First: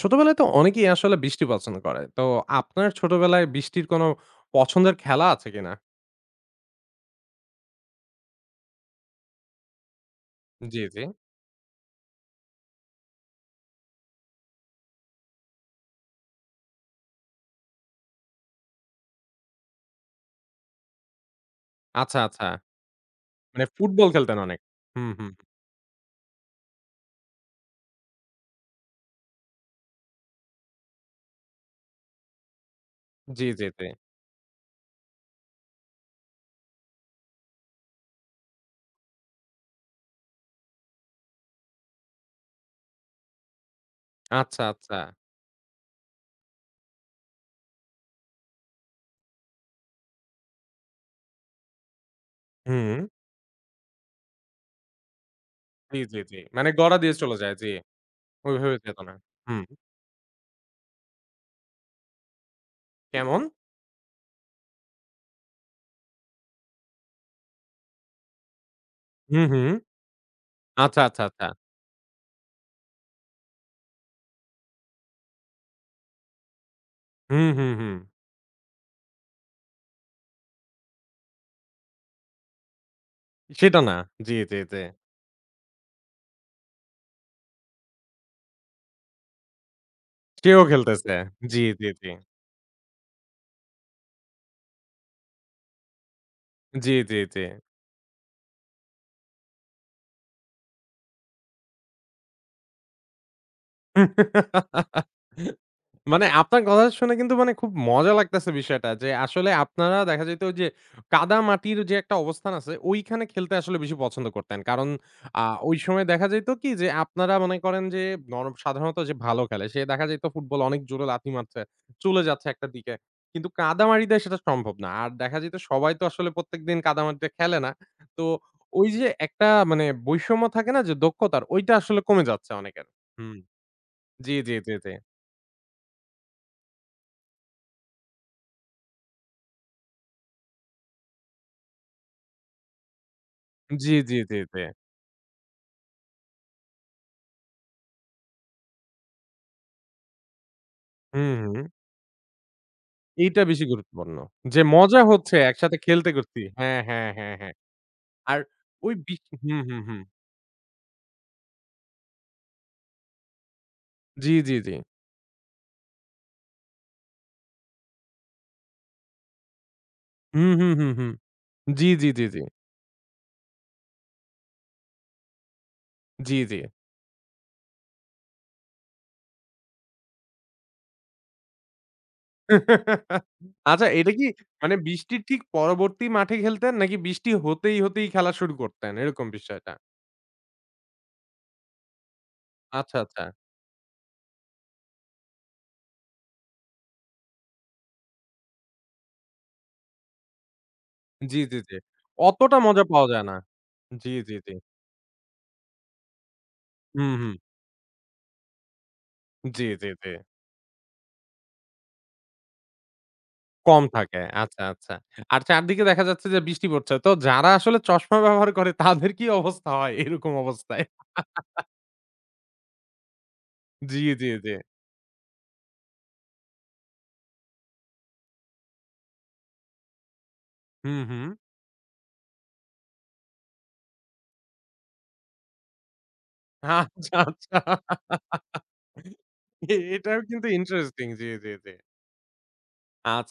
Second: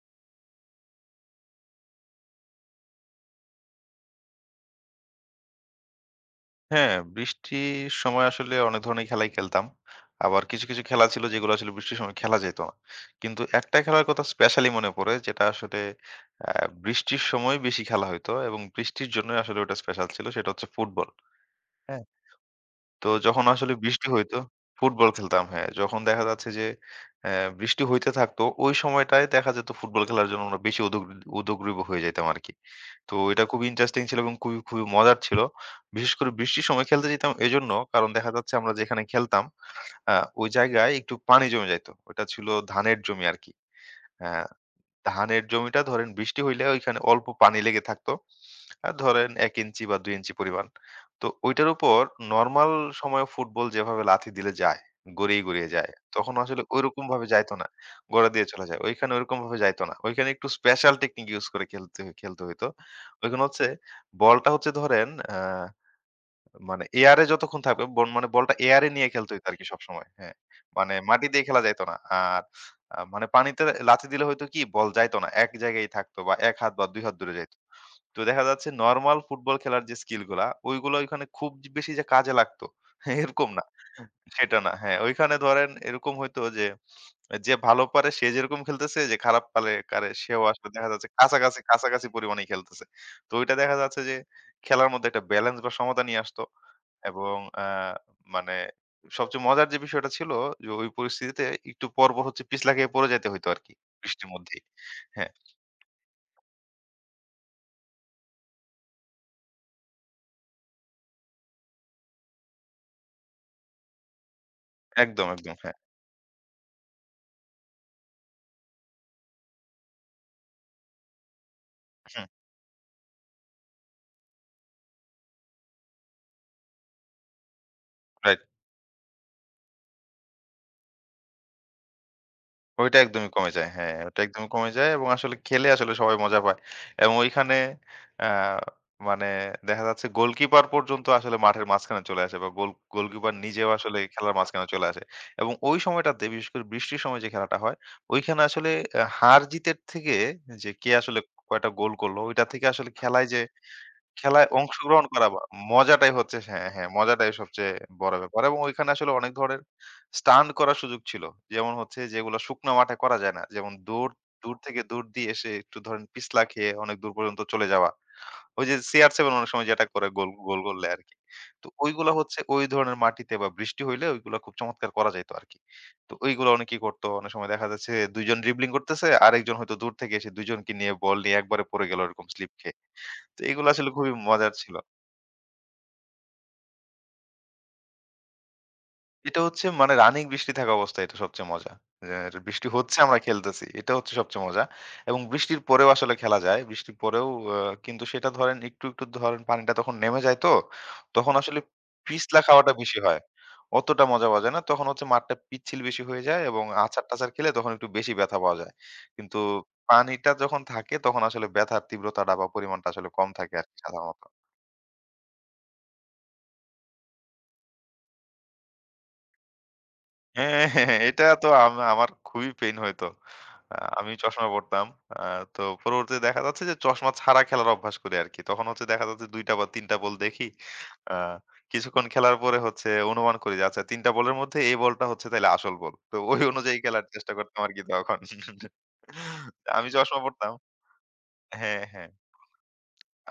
ছোটবেলায় তো অনেকেই আসলে বৃষ্টি পছন্দ করে। তো আপনার ছোটবেলায় বৃষ্টির কোনো পছন্দের খেলা আছে কিনা? হ্যাঁ, বৃষ্টির সময় আসলে অনেক ধরনের খেলাই খেলতাম। আবার কিছু, জি, কিছু জি। খেলা ছিল যেগুলো আসলে বৃষ্টির সময় খেলা যেত না। কিন্তু একটা খেলার কথা স্পেশালি মনে পড়ে যেটা আসলে আ বৃষ্টির সময় বেশি খেলা হইতো এবং বৃষ্টির জন্যই আসলে ওটা স্পেশাল ছিল সেটা হচ্ছে ফুটবল। হ্যাঁ। আচ্ছা, আচ্ছা। তো যখন মানে আসলে বৃষ্টি ফুটবল খেলতেন হইতো অনেক। ফুটবল হুম, হুম। খেলতাম, হ্যাঁ, যখন দেখা যাচ্ছে যে অ্যা বৃষ্টি হইতে থাকতো ওই সময়টায় দেখা যেত ফুটবল খেলার জন্য আমরা বেশি উদগ্রীব হয়ে যাইতাম আরকি। তো এটা জি, খুবই জি, জি। ইন্টারেস্টিং ছিল এবং খুবই মজার ছিল। বিশেষ করে বৃষ্টির সময় খেলতে যেতাম এজন্য, কারণ দেখা যাচ্ছে আমরা যেখানে খেলতাম আ ওই জায়গায় একটু পানি জমে যাইত। ওটা ছিল ধানের জমি আরকি। অ্যা আচ্ছা, আচ্ছা। ধানের জমিটা ধরেন বৃষ্টি হইলে ওইখানে অল্প পানি লেগে থাকতো। ধরেন ১ ইঞ্চি বা ২ ইঞ্চি পরিমাণ। তো ঐটার উপর নরমাল হুম। সময়ে ফুটবল যেভাবে লাথি দিলে যায়, গড়িয়ে যায়। জি, জি, তখন জি। আসলে মানে গড়া ঐরকম দিয়ে ভাবে চলে যাইত যায়। জি। না। গড়া দিয়ে চলে ওইভাবে যায়। যেত ঐখানে না। ঐরকম ভাবে হুম। যাইত না। ঐখানে একটু স্পেশাল টেকনিক ইউস করে খেলতে খেলতে হইতো। কেমন? ঐখানে হচ্ছে বলটা হচ্ছে ধরেন আ মানে এয়ার এ যতক্ষণ থাকবে মানে বলটা এয়ার এ নিয়ে খেলতে হুম, হইতো আরকি হুম। সবসময়। হ্যাঁ। মানে আচ্ছা, আচ্ছা, মাটি দিয়ে আচ্ছা। খেলা যাইত না। আর মানে পানিতে লাথি দিলে হয়তো কি বল যাইত না। এক জায়গায়ই থাকতো বা ১ হাত বা ২ হাত দূরে হুম, যাইত। হুম, হুম। তো দেখা যাচ্ছে নরমাল ফুটবল খেলার যে স্কিল গুলা ওইগুলো ওইখানে খুব যে বেশি যে কাজে লাগতো এরকম না। সেটা না। জি, জি, সেটা না। জি। হ্যাঁ, ওইখানে ধরেন এরকম হইতো যে, যে ভালো পারে সে যেরকম খেলতেছে যে খারাপ পারে কারে সেও সেও আসলে দেখা যাচ্ছে খেলতেছে। কাছাকাছি, জি, জি, কাছাকাছি জি। পরিমাণেই খেলতেছে। তো ওইটা দেখা যাচ্ছে যে খেলার মধ্যে একটা ব্যালেন্স বা সমতা নিয়ে আসতো। জি, জি, এবং জি। মানে সবচেয়ে মজার যে বিষয়টা ছিল যে ওই পরিস্থিতিতে একটু পরপর হচ্ছে পিছলা খেয়ে পড়ে যাইতে হইতো আরকি বৃষ্টির মধ্যেই। হ্যাঁ, মানে আপনার কথা শুনে কিন্তু মানে খুব মজা লাগতেছে বিষয়টা যে আসলে আপনারা দেখা যেত যে কাদা মাটির যে একটা অবস্থান আছে ওইখানে খেলতে আসলে বেশি পছন্দ করতেন। কারণ একদম, আ একদম। ওই হ্যাঁ, সময় দেখা যেত কি যে আপনারা মনে করেন যে সাধারণত যে ভালো খেলে সে দেখা যেত ফুটবল অনেক জোরে লাথি মারছে, চলে হুম, যাচ্ছে একটা দিকে। কিন্তু কাদামাটিতে সেটা সম্ভব না। আর দেখা যেত সবাই তো আসলে প্রত্যেকদিন কাদামাটিতে খেলে না। তো রাইট। ওই যে একটা মানে বৈষম্য থাকে না যে দক্ষতার ওইটা আসলে কমে যাচ্ছে অনেকের। ওইটা একদমই হুম। কমে যায়। হ্যাঁ, ওটা জি, একদমই জি, কমে জি, যায় জি। এবং আসলে খেলে আসলে সবাই মজা পায়। এবং ওইখানে আ মানে দেখা যাচ্ছে গোলকিপার পর্যন্ত আসলে মাঠের মাঝখানে চলে আসে বা গোলকিপার নিজেও জি, আসলে জি, খেলার জি, জি। মাঝখানে চলে আসে। এবং ওই সময়টাতে বিশেষ করে বৃষ্টির সময় যে খেলাটা হয়, ওইখানে আসলে হার-জিতের থেকে যে কে আসলে হুম, হুম। কয়টা গোল করলো ওইটা থেকে আসলে খেলায় যে এইটা বেশি গুরুত্বপূর্ণ। খেলায় যে মজা অংশগ্রহণ করা হচ্ছে বা একসাথে খেলতে মজাটাই হচ্ছে, করছি। হ্যাঁ, হ্যাঁ, হ্যাঁ, হ্যাঁ, মজাটাই হ্যাঁ, হ্যাঁ। সবচেয়ে বড় আর ব্যাপার এবং ওইখানে ওই আসলে বি অনেক ধরনের হুম, হুম, হুম। স্টান্ট করার সুযোগ ছিল। যেমন হচ্ছে যেগুলো শুকনো মাঠে করা যায় না। যেমন দৌড়, জি, জি, দূর জি। থেকে দৌড় দিয়ে এসে একটু ধরেন পিছলা খেয়ে অনেক দূর পর্যন্ত চলে যাওয়া। ওই যে CR7 অনেক সময় যেটা করে গোল, হুম, গোল হুম, করলে হুম, হুম। আরকি। তো জি, জি, ওইগুলা জি, হচ্ছে জি। ওই ধরনের মাটিতে বা বৃষ্টি হইলে ওইগুলা খুব চমৎকার করা যাইত আরকি। তো জি, ওইগুলো জি। অনেকেই করতো। অনেক সময় দেখা যাচ্ছে ২ জন ড্রিবলিং করতেছে, আরেকজন হয়তো দূর থেকে এসে ২ জনকে নিয়ে বল নিয়ে একবারে পড়ে গেল এরকম স্লিপ খেয়ে। তো এগুলো আচ্ছা আসলে এটা খুবই কি মজার মানে ছিল। বৃষ্টির ঠিক পরবর্তী মাঠে খেলতেন নাকি বৃষ্টি হতেই, হতেই খেলা শুরু করতেন এরকম এটা হচ্ছে বিষয়টা? মানে রানিং বৃষ্টি থাকা অবস্থায় এটা সবচেয়ে মজা। যে বৃষ্টি আচ্ছা, হচ্ছে আমরা আচ্ছা। খেলতেছি। এটা হচ্ছে সবচেয়ে মজা। এবং বৃষ্টির পরেও আসলে খেলা যায়। বৃষ্টির পরেও আ কিন্তু সেটা ধরেন একটু ধরেন পানিটা তখন নেমে যায় তো, তখন জি, জি, আসলে জি। পিছলা অতটা খাওয়াটা মজা বেশি পাওয়া হয়। যায় না। অতটা জি, মজা জি, পাওয়া জি। যায় না। তখন হচ্ছে মাঠটা পিচ্ছিল বেশি হয়ে যায় এবং হুম, আছাড়-টাছাড় হুম। খেলে তখন একটু বেশি ব্যথা পাওয়া যায়। কিন্তু জি, জি, জি। পানিটা যখন থাকে তখন আসলে ব্যথার তীব্রতাটা বা পরিমাণটা আসলে কম থাকে আরকি কম থাকে। সাধারণত। আচ্ছা, আচ্ছা। আর চারদিকে দেখা যাচ্ছে যে বৃষ্টি পড়ছে। তো যারা আসলে চশমা ব্যবহার করে তাদের কি অবস্থা হয় এরকম হ্যাঁ, অবস্থায়? হ্যাঁ, হ্যাঁ, এটা তো আমার খুবই পেইন হইতো। জি, আমি জি, চশমা জি। পড়তাম। আ তো পরবর্তীতে দেখা যাচ্ছে যে চশমা ছাড়া খেলার অভ্যাস করি আরকি। তখন হচ্ছে দেখা যাচ্ছে ২ টা বা ৩ টা বল দেখি। হুম, আ হুম। কিছুক্ষণ খেলার পরে হচ্ছে অনুমান করি যে আচ্ছা ৩ টা বলের মধ্যে এই বলটা হচ্ছে তাইলে আসল বল। তো ওই অনুযায়ী খেলার আচ্ছা, চেষ্টা আচ্ছা। করতাম আরকি তখন। এ আমি চশমা এটাও কিন্তু পড়তাম। ইন্টারেস্টিং। জি, জি, জি। হ্যাঁ, হ্যাঁ।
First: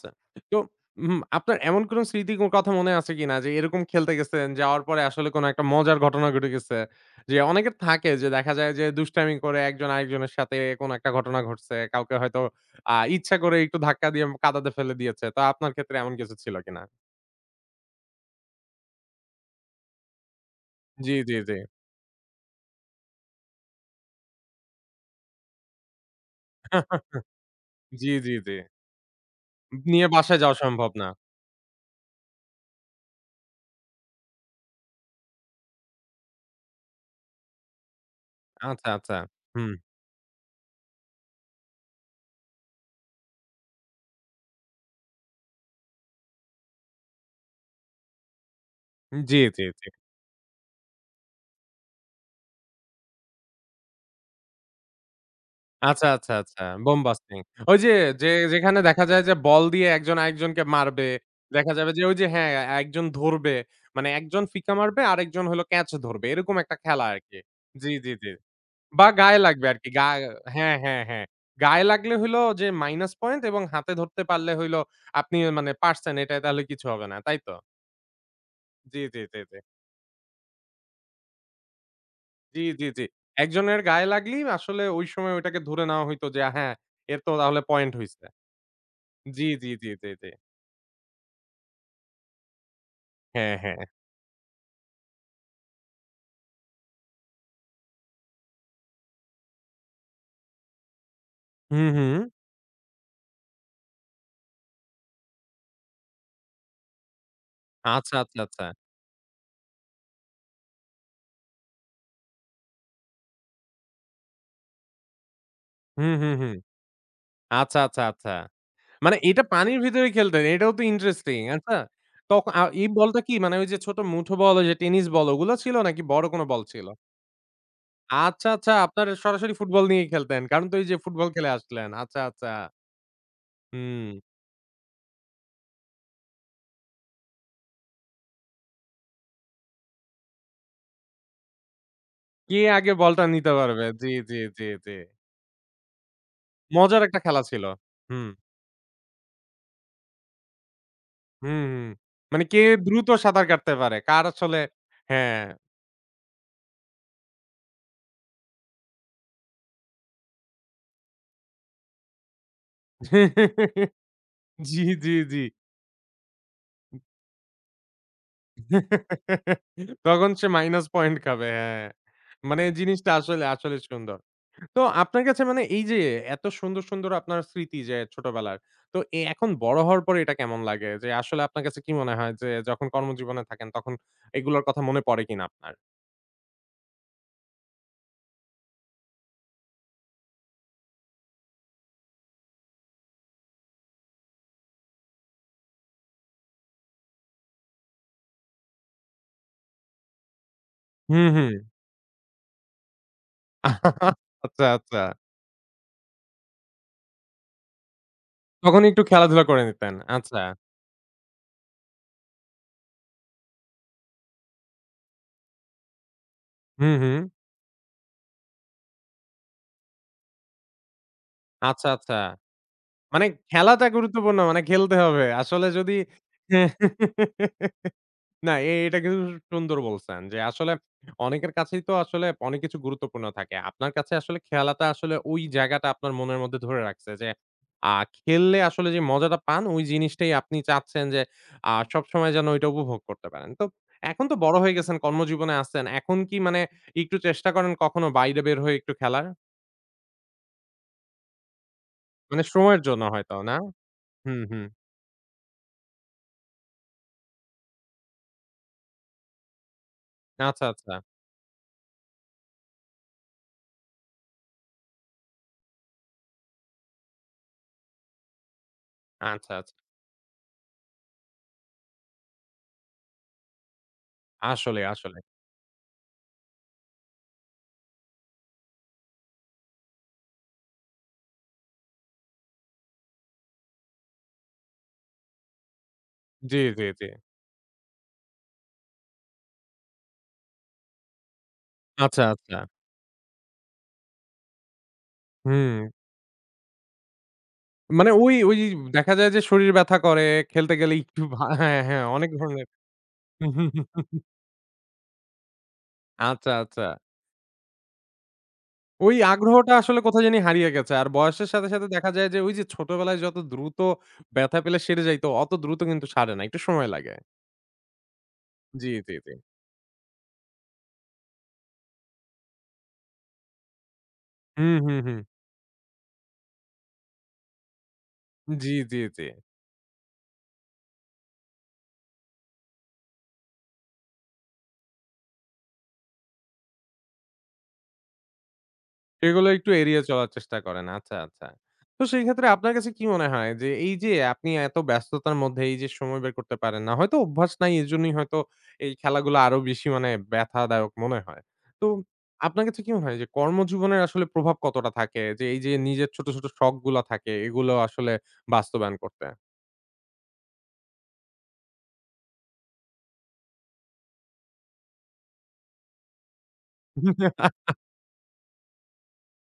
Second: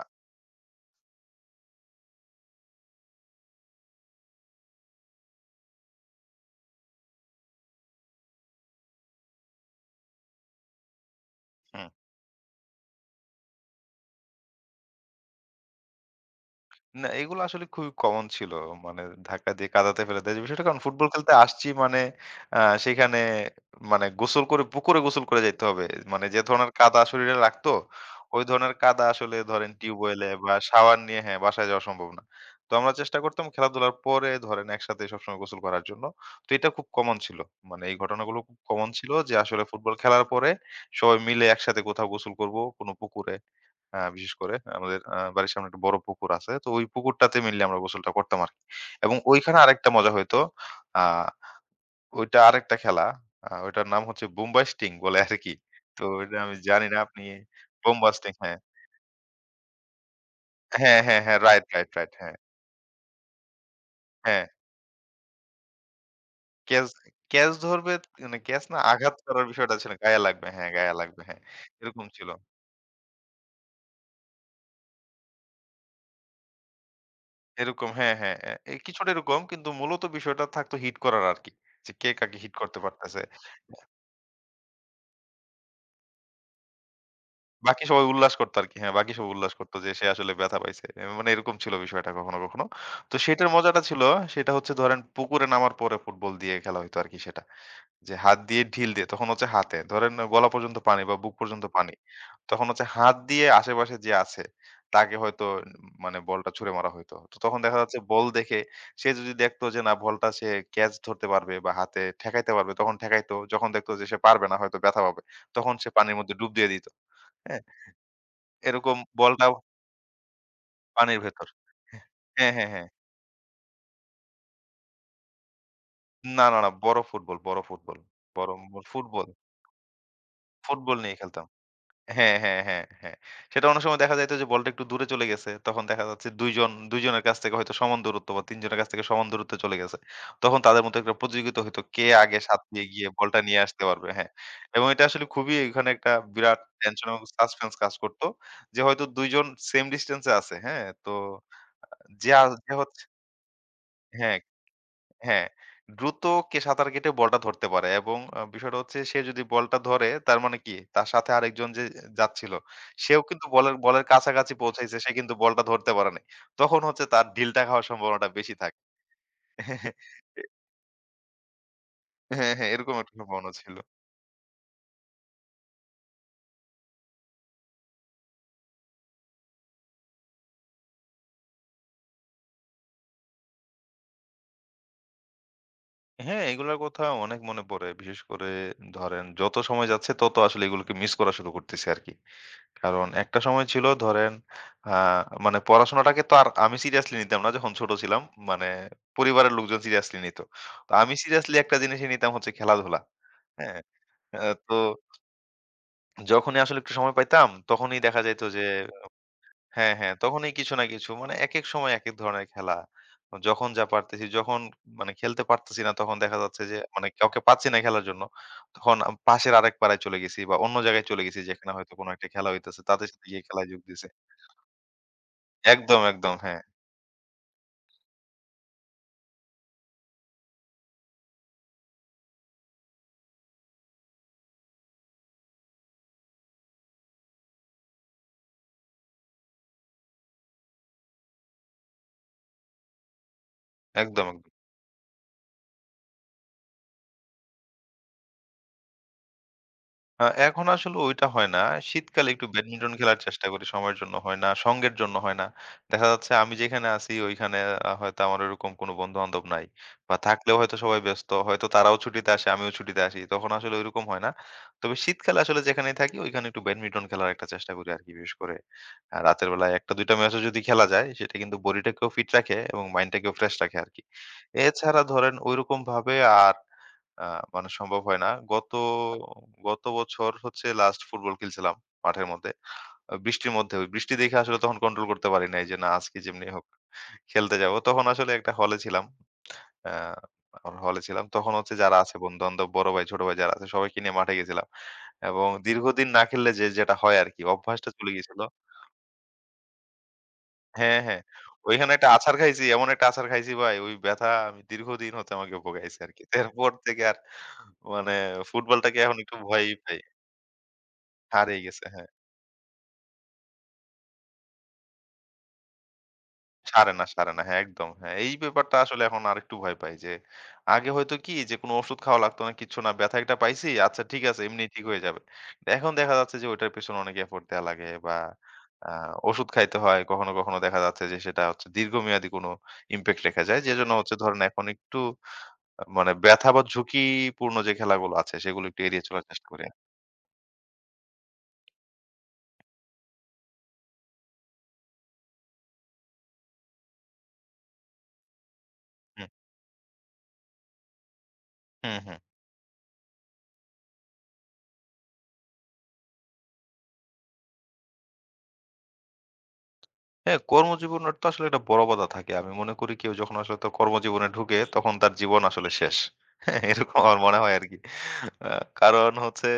আ তো হুম, আপনার এমন কোন স্মৃতি কথা মনে আছে কিনা যে এরকম খেলতে গেছেন, যাওয়ার পরে আসলে কোন একটা মজার ঘটনা ঘটে গেছে? যে অনেকের থাকে যে দেখা যায় যে দুষ্টামি করে একজন আরেকজনের সাথে কোন একটা ঘটনা ঘটছে। হুম। কাউকে হয়তো ইচ্ছা করে একটু ধাক্কা দিয়ে কাদাতে ফেলে দিয়েছে। তো আপনার ক্ষেত্রে এমন কিছু ছিল কিনা? না, এগুলো আসলে খুবই কমন ছিল। মানে ধাক্কা দিয়ে কাদাতে ফেলে দেয় যে বিষয়টা, কারণ ফুটবল জি, খেলতে জি, জি। আসছি মানে আ সেখানে মানে গোসল করে পুকুরে গোসল করে যাইতে হবে। মানে যে ধরনের কাদা শরীরে লাগতো, জি, জি, ওই জি। ধরনের কাদা আসলে ধরেন নিয়ে টিউবওয়েলে বাসায় বা যাওয়া সম্ভব শাওয়ার না। নিয়ে, হ্যাঁ, বাসায় যাওয়া সম্ভব না। তো আমরা চেষ্টা করতাম খেলাধুলার পরে ধরেন একসাথে সবসময় গোসল করার জন্য। তো এটা খুব কমন ছিল। মানে এই ঘটনাগুলো খুব আচ্ছা, কমন ছিল আচ্ছা। যে আসলে হুম। ফুটবল খেলার পরে সবাই মিলে একসাথে কোথাও গোসল করব, কোনো পুকুরে। বিশেষ করে আমাদের বাড়ির সামনে একটা বড় পুকুর আছে। তো ওই পুকুরটাতে মেইনলি আমরা গোসলটা করতাম আরকি। এবং জি, ওইখানে জি, জি। আরেকটা মজা হইতো। আ ওইটা আরেকটা খেলা। ওইটার নাম হচ্ছে বোম্বাই স্টিং বলে আরকি। তো আচ্ছা, আচ্ছা, ওইটা আমি আচ্ছা। জানি বোম না আপনি বাস্টিং। ওই যে, বোম্বা যে স্টিং হ্যাঁ। যেখানে দেখা যায় যে বল দিয়ে একজন আরেকজনকে হ্যাঁ, মারবে। হ্যাঁ, হ্যাঁ। রাইট, দেখা যাবে রাইট, যে রাইট। ওই যে হ্যাঁ, হ্যাঁ, একজন ধরবে। মানে একজন হ্যাঁ। ফিকা মারবে, আরেকজন হলো ক্যাচ ধরবে। এরকম একটা ক্যাচ খেলা আরকি। ক্যাচ জি, ধরবে জি, জি। মানে ক্যাচ না, বা আঘাত গায়ে করার লাগবে বিষয়টা আরকি। ছিল। গায়ে লাগবে। হ্যাঁ, হ্যাঁ, গায়ে হ্যাঁ, লাগবে। হ্যাঁ। হ্যাঁ। গায়ে এরকম লাগলে ছিল। হইলো যে মাইনাস পয়েন্ট এবং হাতে ধরতে পারলে হইলো আপনি মানে পারছেন এটায় তাহলে কিছু হবে না। তাই তো? এরকম, হ্যাঁ, হ্যাঁ। এ এ জি, কিছুটা জি, জি, এরকম, জি। কিন্তু মূলত বিষয়টা থাকতো হিট করার আরকি। যে কে কাকে হিট জি, করতে জি, জি। পারতেছে। একজনের গায়ে লাগলেই আসলে ওই সময় ওইটাকে ধরে নেওয়া হইতো যে হ্যাঁ, এর তো তাহলে বাকি পয়েন্ট সবাই হইছে। উল্লাস করতো আরকি। হ্যাঁ, বাকি সব জি, উল্লাস জি, করত জি, যে সে জি, জি। আসলে ব্যথা পাইছে। এ মানে এরকম ছিল বিষয়টা কখনো। তো সেটার হ্যাঁ, হ্যাঁ। মজাটা ছিল, সেটা হচ্ছে ধরেন পুকুরে নামার পরে ফুটবল দিয়ে খেলা হইতো আরকি সেটা। যে হাত দিয়ে ঢিল দিয়ে, তখন হচ্ছে হাতে। ধরেন গলা পর্যন্ত পানি বা বুক পর্যন্ত হুম, পানি। হুম। তখন হচ্ছে হাত দিয়ে আশেপাশে যে আছে তাকে হয়তো মানে বলটা ছুঁড়ে মারা হইতো। তো তখন দেখা যাচ্ছে আচ্ছা, বল আচ্ছা, দেখে আচ্ছা। সে যদি দেখতো যে না বলটা সে ক্যাচ ধরতে পারবে বা হাতে ঠেকাইতে পারবে তখন ঠেকাইতো। যখন দেখতো যে সে পারবে না, হয়তো ব্যথা পাবে, তখন সে হুম, পানির হুম, মধ্যে ডুব হুম। দিয়ে দিত। হ্যাঁ? আচ্ছা, আচ্ছা, আচ্ছা। এরকম মানে এটা বলটা পানির ভিতরে খেলতেন। এটাও তো পানির ইন্টারেস্টিং। ভেতর। আচ্ছা। তখন হ্যাঁ, হ্যাঁ, হ্যাঁ। এই বলটা কি মানে ওই যে ছোট মুঠো বল, ওই যে টেনিস বল ওগুলো ছিল নাকি বড় কোনো না, না, বল না, ছিল? বড় ফুটবল, বড় ফুটবল। আচ্ছা, আচ্ছা। আপনারা ফুটবল, সরাসরি ফুটবল নিয়েই খেলতেন। কারণ তো এই যে ফুটবল নিয়ে ফুটবল খেলতাম। খেলে আসলেন। আচ্ছা, হ্যাঁ, আচ্ছা। হ্যাঁ, হ্যাঁ, হ্যাঁ। সেটা অনেক সময় হুম। দেখা যাইত যে বলটা একটু দূরে চলে গেছে। তখন দেখা যাচ্ছে ২ জন ২ জনের কাছ থেকে হয়তো সমান দূরত্ব বা ৩ জনের কাছ থেকে সমান দূরত্বে চলে গেছে। তখন তাদের মধ্যে একটা প্রতিযোগিতা হইতো কে আগে কে সাত দিয়ে আগে গিয়ে বলটা বলটা নিতে নিয়ে আসতে পারবে? পারবে। জি, হ্যাঁ। জি, জি, এবং জি। এটা আসলে খুবই এখানে একটা বিরাট মজার টেনশন একটা এবং খেলা ছিল। সাসপেন্স কাজ করত। হুম, যে হয়তো ২ জন সেম ডিসট্যান্স এ আছে। হ্যাঁ? তো হুম, হুম। যে, মানে কে যে হচ্ছে দ্রুত সাঁতার কাটতে পারে? কার হ্যাঁ। আসলে হ্যাঁ। হ্যাঁ, দ্রুত কে সাঁতার কেটে বলটা ধরতে পারে এবং বিষয়টা হচ্ছে সে যদি বলটা ধরে তার মানে কি তার সাথে আরেকজন যে যাচ্ছিল সেও কিন্তু বলের বলের কাছাকাছি জি, পৌঁছাইছে, সে জি, কিন্তু জি। বলটা ধরতে পারে নাই। তখন হচ্ছে তার ঢিলটা খাওয়ার সম্ভাবনাটা বেশি থাকে। তখন সে মাইনাস পয়েন্ট খাবে। হ্যাঁ। হ্যাঁ, মানে হ্যাঁ, এই এরকম জিনিসটা একটা আসলে, সম্ভাবনা ছিল। আসলে সুন্দর। তো আপনার কাছে মানে এই যে এত সুন্দর, সুন্দর আপনার স্মৃতি যে ছোটবেলার। তো এখন বড় হওয়ার পরে এটা কেমন লাগে? যে আসলে আপনার কাছে কি মনে হয় যে যখন কর্মজীবনে থাকেন তখন এগুলোর কথা মনে পড়ে কিনা আপনার? হ্যাঁ, এগুলার কথা অনেক মনে পড়ে। বিশেষ করে ধরেন যত সময় যাচ্ছে তত আসলে এগুলোকে মিস করা শুরু করতেছি আরকি। কারণ একটা সময় ছিল ধরেন আ মানে পড়াশোনাটাকে তো আর আমি সিরিয়াসলি নিতাম না যখন ছোট ছিলাম। মানে পরিবারের লোকজন সিরিয়াসলি নিত। তো আমি হুম, হুম। সিরিয়াসলি একটা জিনিসই নিতাম হচ্ছে খেলাধুলা। হ্যাঁ? আ আচ্ছা, তো আচ্ছা। যখনই আসলে একটু সময় পাইতাম তখনই দেখা যাইত যে তখন একটু খেলাধুলা করে হ্যাঁ, নিতেন। হ্যাঁ, আচ্ছা। তখনই কিছু না কিছু মানে একেক সময় একেক ধরনের খেলা। যখন যা পারতেছি, যখন মানে খেলতে পারতেছি না তখন দেখা যাচ্ছে যে হুম, মানে হুম। কাউকে পাচ্ছি না খেলার জন্য। তখন পাশের আরেক পাড়ায় চলে গেছি বা অন্য জায়গায় চলে গেছি যেখানে আচ্ছা, হয়তো কোনো আচ্ছা। একটা খেলা হইতেছে। তাদের মানে সাথে গিয়ে খেলায় যোগ খেলাটা দিছি। গুরুত্বপূর্ণ। মানে খেলতে হবে। আসলে যদি একদম, একদম। হ্যাঁ, না, এটা কিন্তু সুন্দর বলছেন যে আসলে অনেকের কাছেই তো আসলে অনেক কিছু গুরুত্বপূর্ণ থাকে। আপনার কাছে আসলে খেলাটা আসলে ওই জায়গাটা আপনার মনের মধ্যে ধরে রাখছে যে খেললে আসলে যে মজাটা পান ওই জিনিসটাই আপনি চাচ্ছেন যে সবসময় যেন ওইটা উপভোগ করতে পারেন। তো এখন একদম, তো একদম। বড় হয়ে গেছেন, কর্মজীবনে আছেন। এখন কি মানে একটু চেষ্টা করেন কখনো বাইরে বের হয়ে একটু খেলার? এখন আসলে ওইটা হয় না। শীতকালে মানে একটু সময়ের ব্যাডমিন্টন জন্য খেলার হয়তো, চেষ্টা না? করি। সময়ের জন্য হয় হুম, না, হুম। সঙ্গের জন্য হয় না। দেখা যাচ্ছে আমি যেখানে আছি ওইখানে হয়তো আমার ওরকম কোনো বন্ধু-বান্ধব নাই। বা থাকলেও আচ্ছা, হয়তো আচ্ছা। সবাই ব্যস্ত। হয়তো তারাও ছুটিতে আসে, আমিও ছুটিতে আসি। তখন আসলে ওইরকম হয় না। তবে শীতকালে আসলে যেখানেই থাকি ওইখানে একটু ব্যাডমিন্টন খেলার একটা চেষ্টা করি আরকি। বিশেষ করে রাতের আচ্ছা, বেলায় আচ্ছা। ১ টা ২ টা ম্যাচও যদি খেলা যায় সেটা কিন্তু বডিটাকেও ফিট রাখে এবং মাইন্ডটাকেও ফ্রেশ রাখে আরকি। আসলে, এছাড়া আসলে। ধরেন ঐরকমভাবে আর আ মানে সম্ভব হয় না। গত গত বছর হচ্ছে লাস্ট ফুটবল খেলছিলাম মাঠের মধ্যে। বৃষ্টির মধ্যে। ওই বৃষ্টি দেখে আসলে তখন কন্ট্রোল করতে পারি নাই যে, না আজকে যেমনি জি, হোক জি, জি। খেলতে যাবো। তখন আসলে একটা হলে ছিলাম। আ আমার হলে ছিলাম। তখন হচ্ছে যারা আছে আচ্ছা, আচ্ছা। বন্ধু-বান্ধব, বড় ভাই, ছোট ভাই যারা আছে সবাইকে নিয়ে মাঠে গেছিলাম। এবং হুম। দীর্ঘদিন না খেললে যে যেটা হয় আরকি অভ্যাসটা মানে চলে ওই, গেছিল। ওই দেখা যায় যে শরীর ব্যথা করে, খেলতে গেলে হ্যাঁ, একটু হ্যাঁ। হ্যাঁ, ওইখানে হ্যাঁ, একটা অনেক আছাড় খাইছি, ধরনের। এমন একটা আছাড় খাইছি ভাই, ওই ব্যথা আমি দীর্ঘদিন হতে আমাকে ভোগাইছে আরকি। তো আচ্ছা, এরপর আচ্ছা। থেকে আর মানে ফুটবলটাকে ওই এখন একটু আগ্রহটা ভয়ই পাই। আসলে কোথায় জানি হারিয়ে গেছে। আর বয়সের হারিয়ে সাথে, গেছে, সাথে হ্যাঁ। দেখা যায় যে ওই যে ছোটবেলায় যত দ্রুত ব্যথা পেলে সেরে যাইত, অত দ্রুত কিন্তু সারে না। একটু সময় সারে না, লাগে। সারে না। হ্যাঁ, একদম। হ্যাঁ, এই ব্যাপারটা জি, আসলে জি, এখন জি। আরেকটু ভয় পাই যে, আগে হয়তো কি যে কোনো ওষুধ খাওয়া লাগতো না, কিচ্ছু না। ব্যথা একটা পাইছি, আচ্ছা ঠিক আছে, এমনি হুম, ঠিক হুম, হয়ে হুম। যাবে। কিন্তু এখন দেখা যাচ্ছে যে ওইটার পেছনে অনেক এফোর্ট দেয়া লাগে বা জি, আ জি, জি। ওষুধ খাইতে হয়। কখনো দেখা যাচ্ছে যে সেটা হচ্ছে দীর্ঘমেয়াদী কোনো ইমপ্যাক্ট রেখে যায়। যেজন্য হচ্ছে ধরেন এখন একটু মানে ব্যথা বা ঝুঁকিপূর্ণ যে খেলাগুলো আছে সেগুলো একটু এড়িয়ে চলার চেষ্টা এগুলো করি একটু আরকি। এড়িয়ে চলার চেষ্টা করেন। আচ্ছা, আচ্ছা। তো সেই ক্ষেত্রে আপনার কাছে কি মনে হয় যে এই যে আপনি এত ব্যস্ততার মধ্যে এই যে সময় বের করতে পারেন না, হয়তো অভ্যাস নাই এজন্যই হয়তো এই হুম, খেলাগুলো আরো বেশি মানে ব্যথাদায়ক মনে হয়। তো হুম, হুম। আপনার কাছে কি মনে হয় যে কর্মজীবনের আসলে প্রভাব কতটা থাকে যে এই যে নিজের ছোট, ছোট শখগুলা থাকে এগুলো আসলে বাস্তবায়ন করতে? হ্যাঁ, কর্মজীবনের তো আসলে একটা বড় বাধা থাকে। আমি মনে করি কেউ যখন আসলে তার কর্মজীবনে ঢুকে তখন তার জীবন আসলে শেষ। হ্যাঁ, এরকম আমার মনে হয় আরকি। আ কারণ হচ্ছে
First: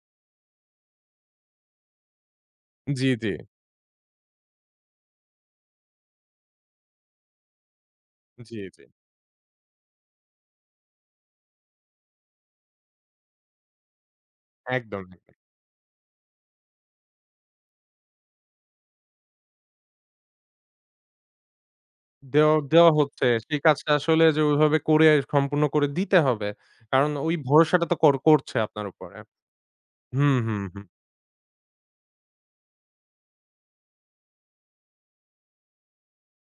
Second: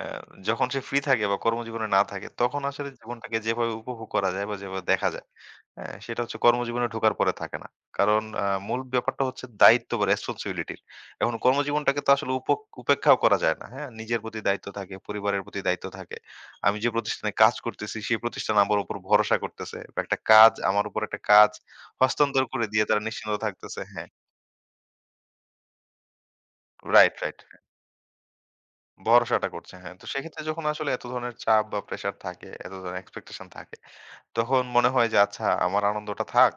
আ যখন সে ফ্রি থাকে বা কর্মজীবনে না থাকে তখন আসলে জি, জি। জীবনটাকে যেভাবে উপভোগ করা যায় বা যেভাবে দেখা যায়, হ্যাঁ, সেটা হচ্ছে কর্মজীবনে ঢোকার পরে থাকে না। কারণ জি, মূল জি। ব্যাপারটা হচ্ছে দায়িত্ব বা রেসপনসিবিলিটির। এখন কর্মজীবনটাকে তো আসলে উপেক্ষাও করা যায় না। হ্যাঁ? নিজের প্রতি দায়িত্ব থাকে, একদম। পরিবারের প্রতি দায়িত্ব থাকে। আমি যে প্রতিষ্ঠানে কাজ করতেছি সেই প্রতিষ্ঠান আমার উপর ভরসা করতেছে। বা একটা কাজ আমার উপর একটা কাজ হস্তান্তর দেওয়া করে দিয়ে দেওয়া তারা হচ্ছে। নিশ্চিন্ত সেই থাকতেছে। কাজটা হ্যাঁ। আসলে যে ওইভাবে করে সম্পূর্ণ করে দিতে হবে। কারণ রাইট, ওই রাইট। হ্যাঁ, ভরসাটা তো করছে আপনার উপরে। ভরসাটা করছে। হ্যাঁ, তো হুম, সেক্ষেত্রে হুম, যখন হুম। আসলে এত ধরনের চাপ বা প্রেশার থাকে, এত ধরনের এক্সপেকটেশন থাকে, তখন মনে হয় যে আচ্ছা আমার আনন্দটা থাক।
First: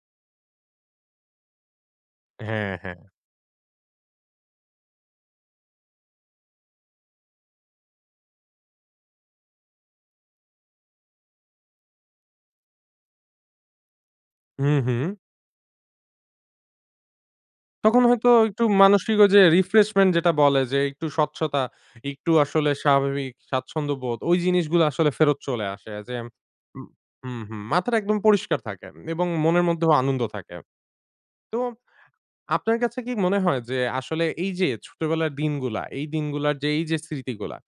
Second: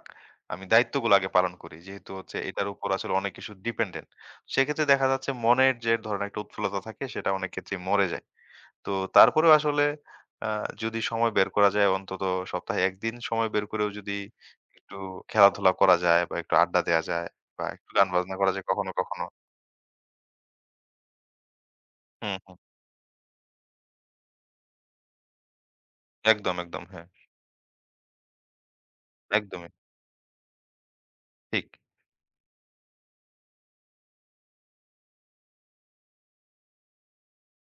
আমি দায়িত্বগুলো আগে পালন করি। যেহেতু হচ্ছে এটার হ্যাঁ, উপর হ্যাঁ। আসলে অনেক কিছু ডিপেন্ডেন্ট। সেক্ষেত্রে দেখা যাচ্ছে মনের যে ধরেন একটা উৎফুল্লতা থাকে সেটা অনেক ক্ষেত্রেই মরে যায়। তো তারপরেও আসলে আ যদি সময় বের করা যায়, অন্তত সপ্তাহে ১ দিন সময় বের করেও যদি হুম, একটু হুম। খেলাধুলা করা যায় বা একটু আড্ডা দেয়া যায় বা একটু তখন গান হয়তো বাজনা করা একটু যায় কখনো, মানসিক কখনো। ওই যে রিফ্রেশমেন্ট যেটা বলে যে একটু স্বচ্ছতা, একটু হুম, হুম। আসলে স্বাভাবিক স্বাচ্ছন্দ্যবোধ ওই জিনিসগুলো আসলে ফেরত চলে আসে। যে একদম, একদম। হুম, হ্যাঁ, হুম, হুম। মাথাটা একদম পরিষ্কার থাকে এবং মনের একদমই। মধ্যেও আনন্দ থাকে। তো ঠিক। আপনার কাছে কি মনে হয় যে আসলে এই যে ছোটবেলার দিনগুলা, এই দিনগুলার যে এই যে স্মৃতিগুলা,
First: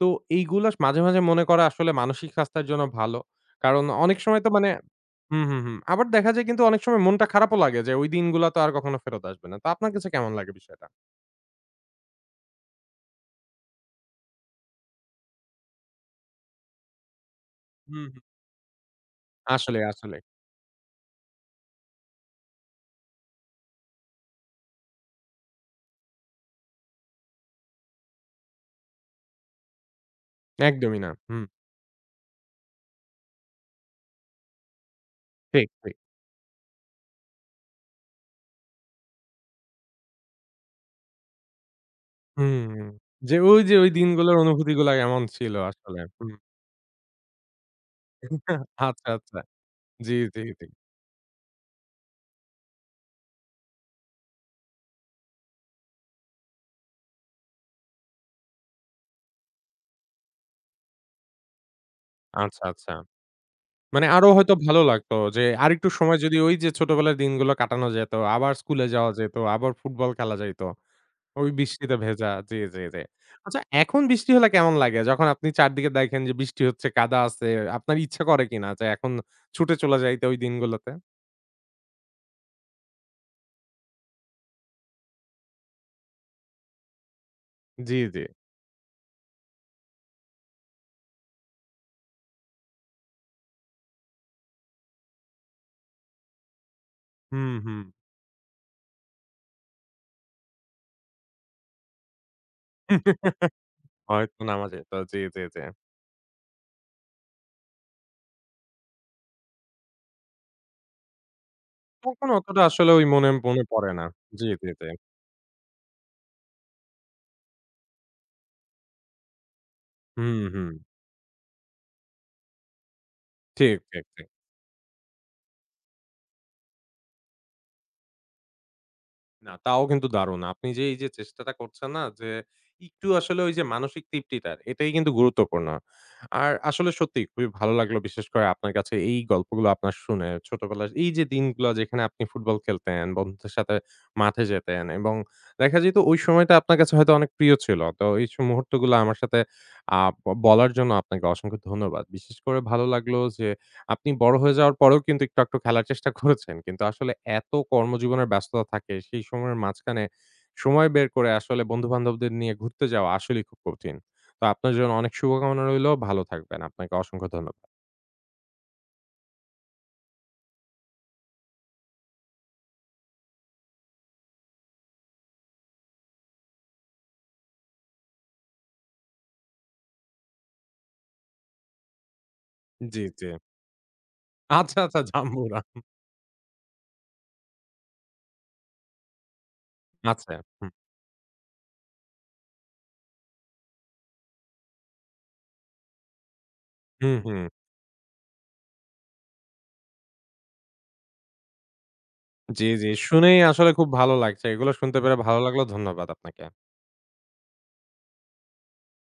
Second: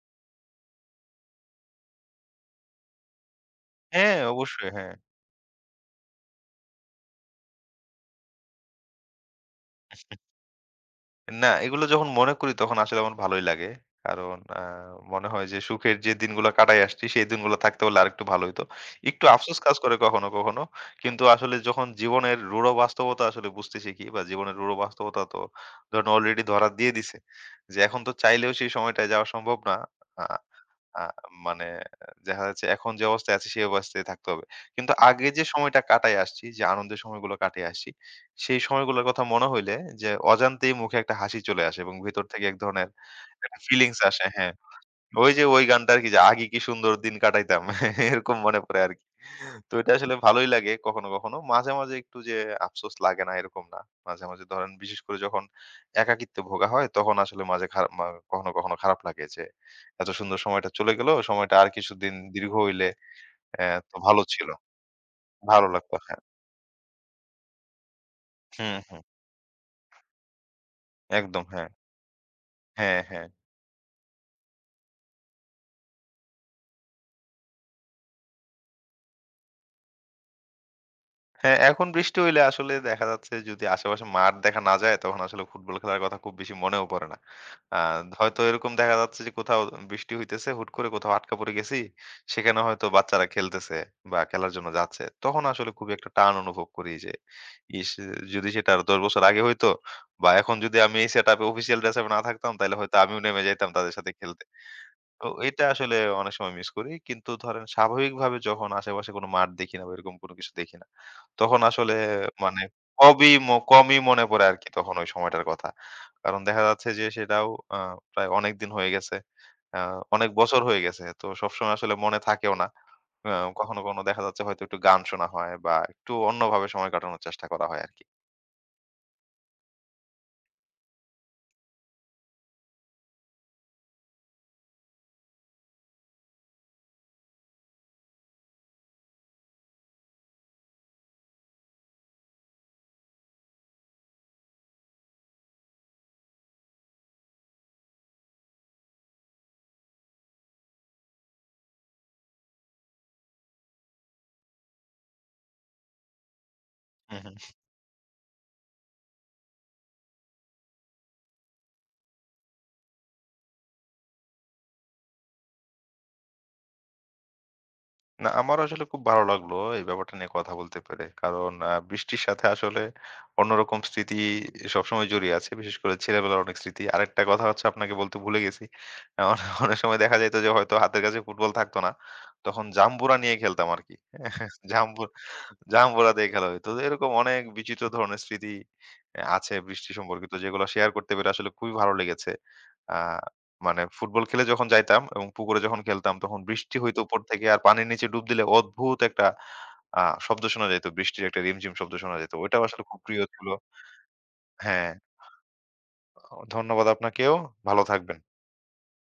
তো এইগুলা মাঝে, মাঝে মনে করা আসলে মানসিক স্বাস্থ্যের জন্য ভালো। কারণ হ্যাঁ, অনেক সময় তো অবশ্যই। মানে হ্যাঁ। হুম, হুম, হুম। আবার দেখা যায় কিন্তু অনেক সময় মনটা খারাপও লাগে যে ওই দিনগুলা তো আর কখনো ফেরত আসবে না। তো আপনার কাছে কেমন লাগে বিষয়টা? না, এগুলো যখন মনে করি তখন আসলে আমার ভালোই লাগে। কারণ মনে হয় যে সুখের যে দিনগুলো কাটায় আসছি সেই দিনগুলো থাকতে পারলে হুম, হুম। আরেকটু ভালো হইতো। একটু আফসোস কাজ আসলে, করে আসলে। কখনো, কখনো। কিন্তু আসলে যখন জীবনের রূঢ় বাস্তবতা আসলে বুঝতে শিখি বা জীবনের রূঢ় বাস্তবতা তো ধরেন অলরেডি ধরা দিয়ে দিছে। যে এখন তো চাইলেও সেই সময়টায় যাওয়া সম্ভব না। আ একদমই আ না। হুম, মানে দেখা যাচ্ছে এখন যে অবস্থায় আছি সেই অবস্থায় থাকতে হবে। কিন্তু আগে যে ঠিক, সময়টা ঠিক। কাটায় আসছি, যে আনন্দের সময়গুলো কাটিয়ে আসছি, সেই সময়গুলোর কথা মনে হইলে যে অজান্তেই মুখে একটা হাসি চলে আসে এবং ভেতর থেকে এক হুম, হুম। ধরনের যে একটা ওই যে ওই ফিলিংস আসে, দিনগুলোর হ্যাঁ। অনুভূতিগুলা কেমন ওই যে ছিল ওই গানটা আসলে। আরকি যে, হুম। "আগে কি সুন্দর দিন কাটাইতাম।" এরকম মনে পড়ে আরকি। আচ্ছা, আচ্ছা। তো এটা জি, আসলে জি, ভালোই জি। লাগে কখনো, কখনো। মাঝে, মাঝে একটু যে আফসোস লাগে না এরকম না। মাঝে, মাঝে ধরেন বিশেষ করে যখন একাকিত্বে ভোগা হয় তখন আসলে মাঝে খারাপ মা কখনো, কখনো খারাপ লাগে যে এত সুন্দর সময়টা চলে গেল। সময়টা আর কিছুদিন দীর্ঘ আচ্ছা, হইলে আচ্ছা। তো মানে ভালো আরো ছিল। হয়তো ভালো লাগতো যে ভালো আরেকটু লাগতো। সময় হ্যাঁ। যদি ওই যে ছোটবেলার দিনগুলো কাটানো যেত, আবার হুম, স্কুলে হুম। যাওয়া যেত, আবার ফুটবল খেলা যাইত। একদম, ওই হ্যাঁ। বৃষ্টিতে ভেজা। জি, জি, হ্যাঁ, জি। হ্যাঁ। আচ্ছা এখন বৃষ্টি হলে কেমন লাগে? যখন আপনি চারদিকে দেখেন যে বৃষ্টি হচ্ছে, কাদা আছে, আপনার ইচ্ছা করে কিনা যে এখন ছুটে চলে যাইতে ওই দিনগুলোতে? হ্যাঁ, এখন বৃষ্টি হইলে আসলে দেখা যাচ্ছে যদি আশেপাশে মাঠ দেখা না যায় তখন আসলে ফুটবল খেলার কথা খুব বেশি মনেও পড়ে না। আ জি, জি। হয়তো এরকম দেখা যাচ্ছে যে কোথাও বৃষ্টি হইতেছে, হুট করে কোথাও আটকা পড়ে গেছি। সেখানে হয়তো বাচ্চারা খেলতেছে বা খেলার জন্য যাচ্ছে। তখন আসলে খুবই একটা টান অনুভব করি যে, হুম, হুম। ইস! যদি সেটা আরো ১০ বছর আগে হইতো বা এখন যদি আমি এই সেটআপে অফিসিয়াল ড্রেসআপে না থাকতাম তাইলে হয়তো আমিও নেমে যাইতাম তাদের সাথে হয়তো খেলতে। নামা যেত। জি, তো জি, জি। এটা আসলে অনেক সময় মিস করি। কিন্তু ধরেন স্বাভাবিকভাবে যখন আশেপাশে কোনো মাঠ দেখি না বা এরকম কোনো কিছু দেখি না, তখন আসলে তখন অতটা মানে আসলে ওই মনে, কবই ম মনে পড়ে কমই না। মনে জি, পড়ে আরকি জি, জি। তখন ওই সময়টার কথা। কারণ দেখা যাচ্ছে যে সেটাও আ প্রায় অনেকদিন হয়ে গেছে। আ অনেক হুম, বছর হুম। হয়ে গেছে। তো সবসময় আসলে মনে থাকেও না। আ ঠিক, কখনো, কখনো ঠিক, দেখা ঠিক। যাচ্ছে হয়তো একটু গান শোনা হয় বা একটু অন্যভাবে সময় কাটানোর চেষ্টা করা হয় আরকি। না, তাও কিন্তু দারুণ। আপনি যে এই যে চেষ্টাটা করছেন না যে একটু আসলে ওই যে মানসিক তৃপ্তিটার এটাই কিন্তু গুরুত্বপূর্ণ। আর আসলে সত্যিই খুবই ভালো লাগলো বিশেষ করে আপনার কাছে এই গল্পগুলো আপনার শুনে ছোটবেলার এই যে দিনগুলো যেখানে আপনি ফুটবল খেলতেন, বন্ধুদের সাথে মাঠে যেতেন এবং দেখা যেত ওই সময়টা আপনার কাছে হয়তো অনেক প্রিয় ছিল। তো এই মুহূর্তগুলো আমার সাথে আ বলার জন্য আপনাকে অসংখ্য ধন্যবাদ। বিশেষ করে ভালো লাগলো যে আপনি বড় হয়ে যাওয়ার পরেও কিন্তু একটু আকটু খেলার চেষ্টা করেছেন। কিন্তু আসলে হু, এত হু। কর্মজীবনের ব্যস্ততা থাকে, সেই সময়ের মাঝখানে সময় বের করে আসলে বন্ধু-বান্ধবদের নিয়ে ঘুরতে যাওয়া আসলেই খুব কঠিন। তো আপনার জন্য অনেক শুভকামনা রইলো। ভালো থাকবেন। আপনাকে অসংখ্য ধন্যবাদ। না, আমারও আসলে খুব ভালো লাগলো এই ব্যাপারটা নিয়ে কথা বলতে পেরে। কারণ বৃষ্টির সাথে আসলে অন্যরকম স্মৃতি সবসময় জড়িয়ে আছে। বিশেষ করে ছেলেবেলার অনেক স্মৃতি। আরেকটা কথা হচ্ছে আপনাকে বলতে ভুলে গেছি। আ অনে অনেক সময় দেখা যাইত যে হয়তো হাতের কাছে ফুটবল থাকতো না। তখন জি, জাম্বুরা জি। নিয়ে খেলতাম আরকি। আচ্ছা, আচ্ছা জাম্বু জাম্বুরা। জাম্বুরা দিয়ে খেলা হইতো। তো এরকম অনেক বিচিত্র ধরনের স্মৃতি আছে বৃষ্টি আচ্ছা। সম্পর্কিত, যেগুলো হুম, শেয়ার করতে পেরে আসলে খুবই ভালো লেগেছে। আ মানে ফুটবল খেলে যখন যাইতাম এবং পুকুরে যখন খেলতাম তখন বৃষ্টি হইতো হুম, উপর হুম। থেকে আর পানির নিচে ডুব দিলে অদ্ভুত একটা শব্দ শোনা যাইত। বৃষ্টির একটা রিমঝিম শব্দ শোনা যাইত। ওইটাও জি, আসলে জি। খুব প্রিয় শুনেই ছিল। আসলে খুব ভালো লাগছে। এগুলো হ্যাঁ, শুনতে পেরে ভালো লাগলো। ধন্যবাদ আপনাকে। ধন্যবাদ আপনাকেও। ভালো থাকবেন।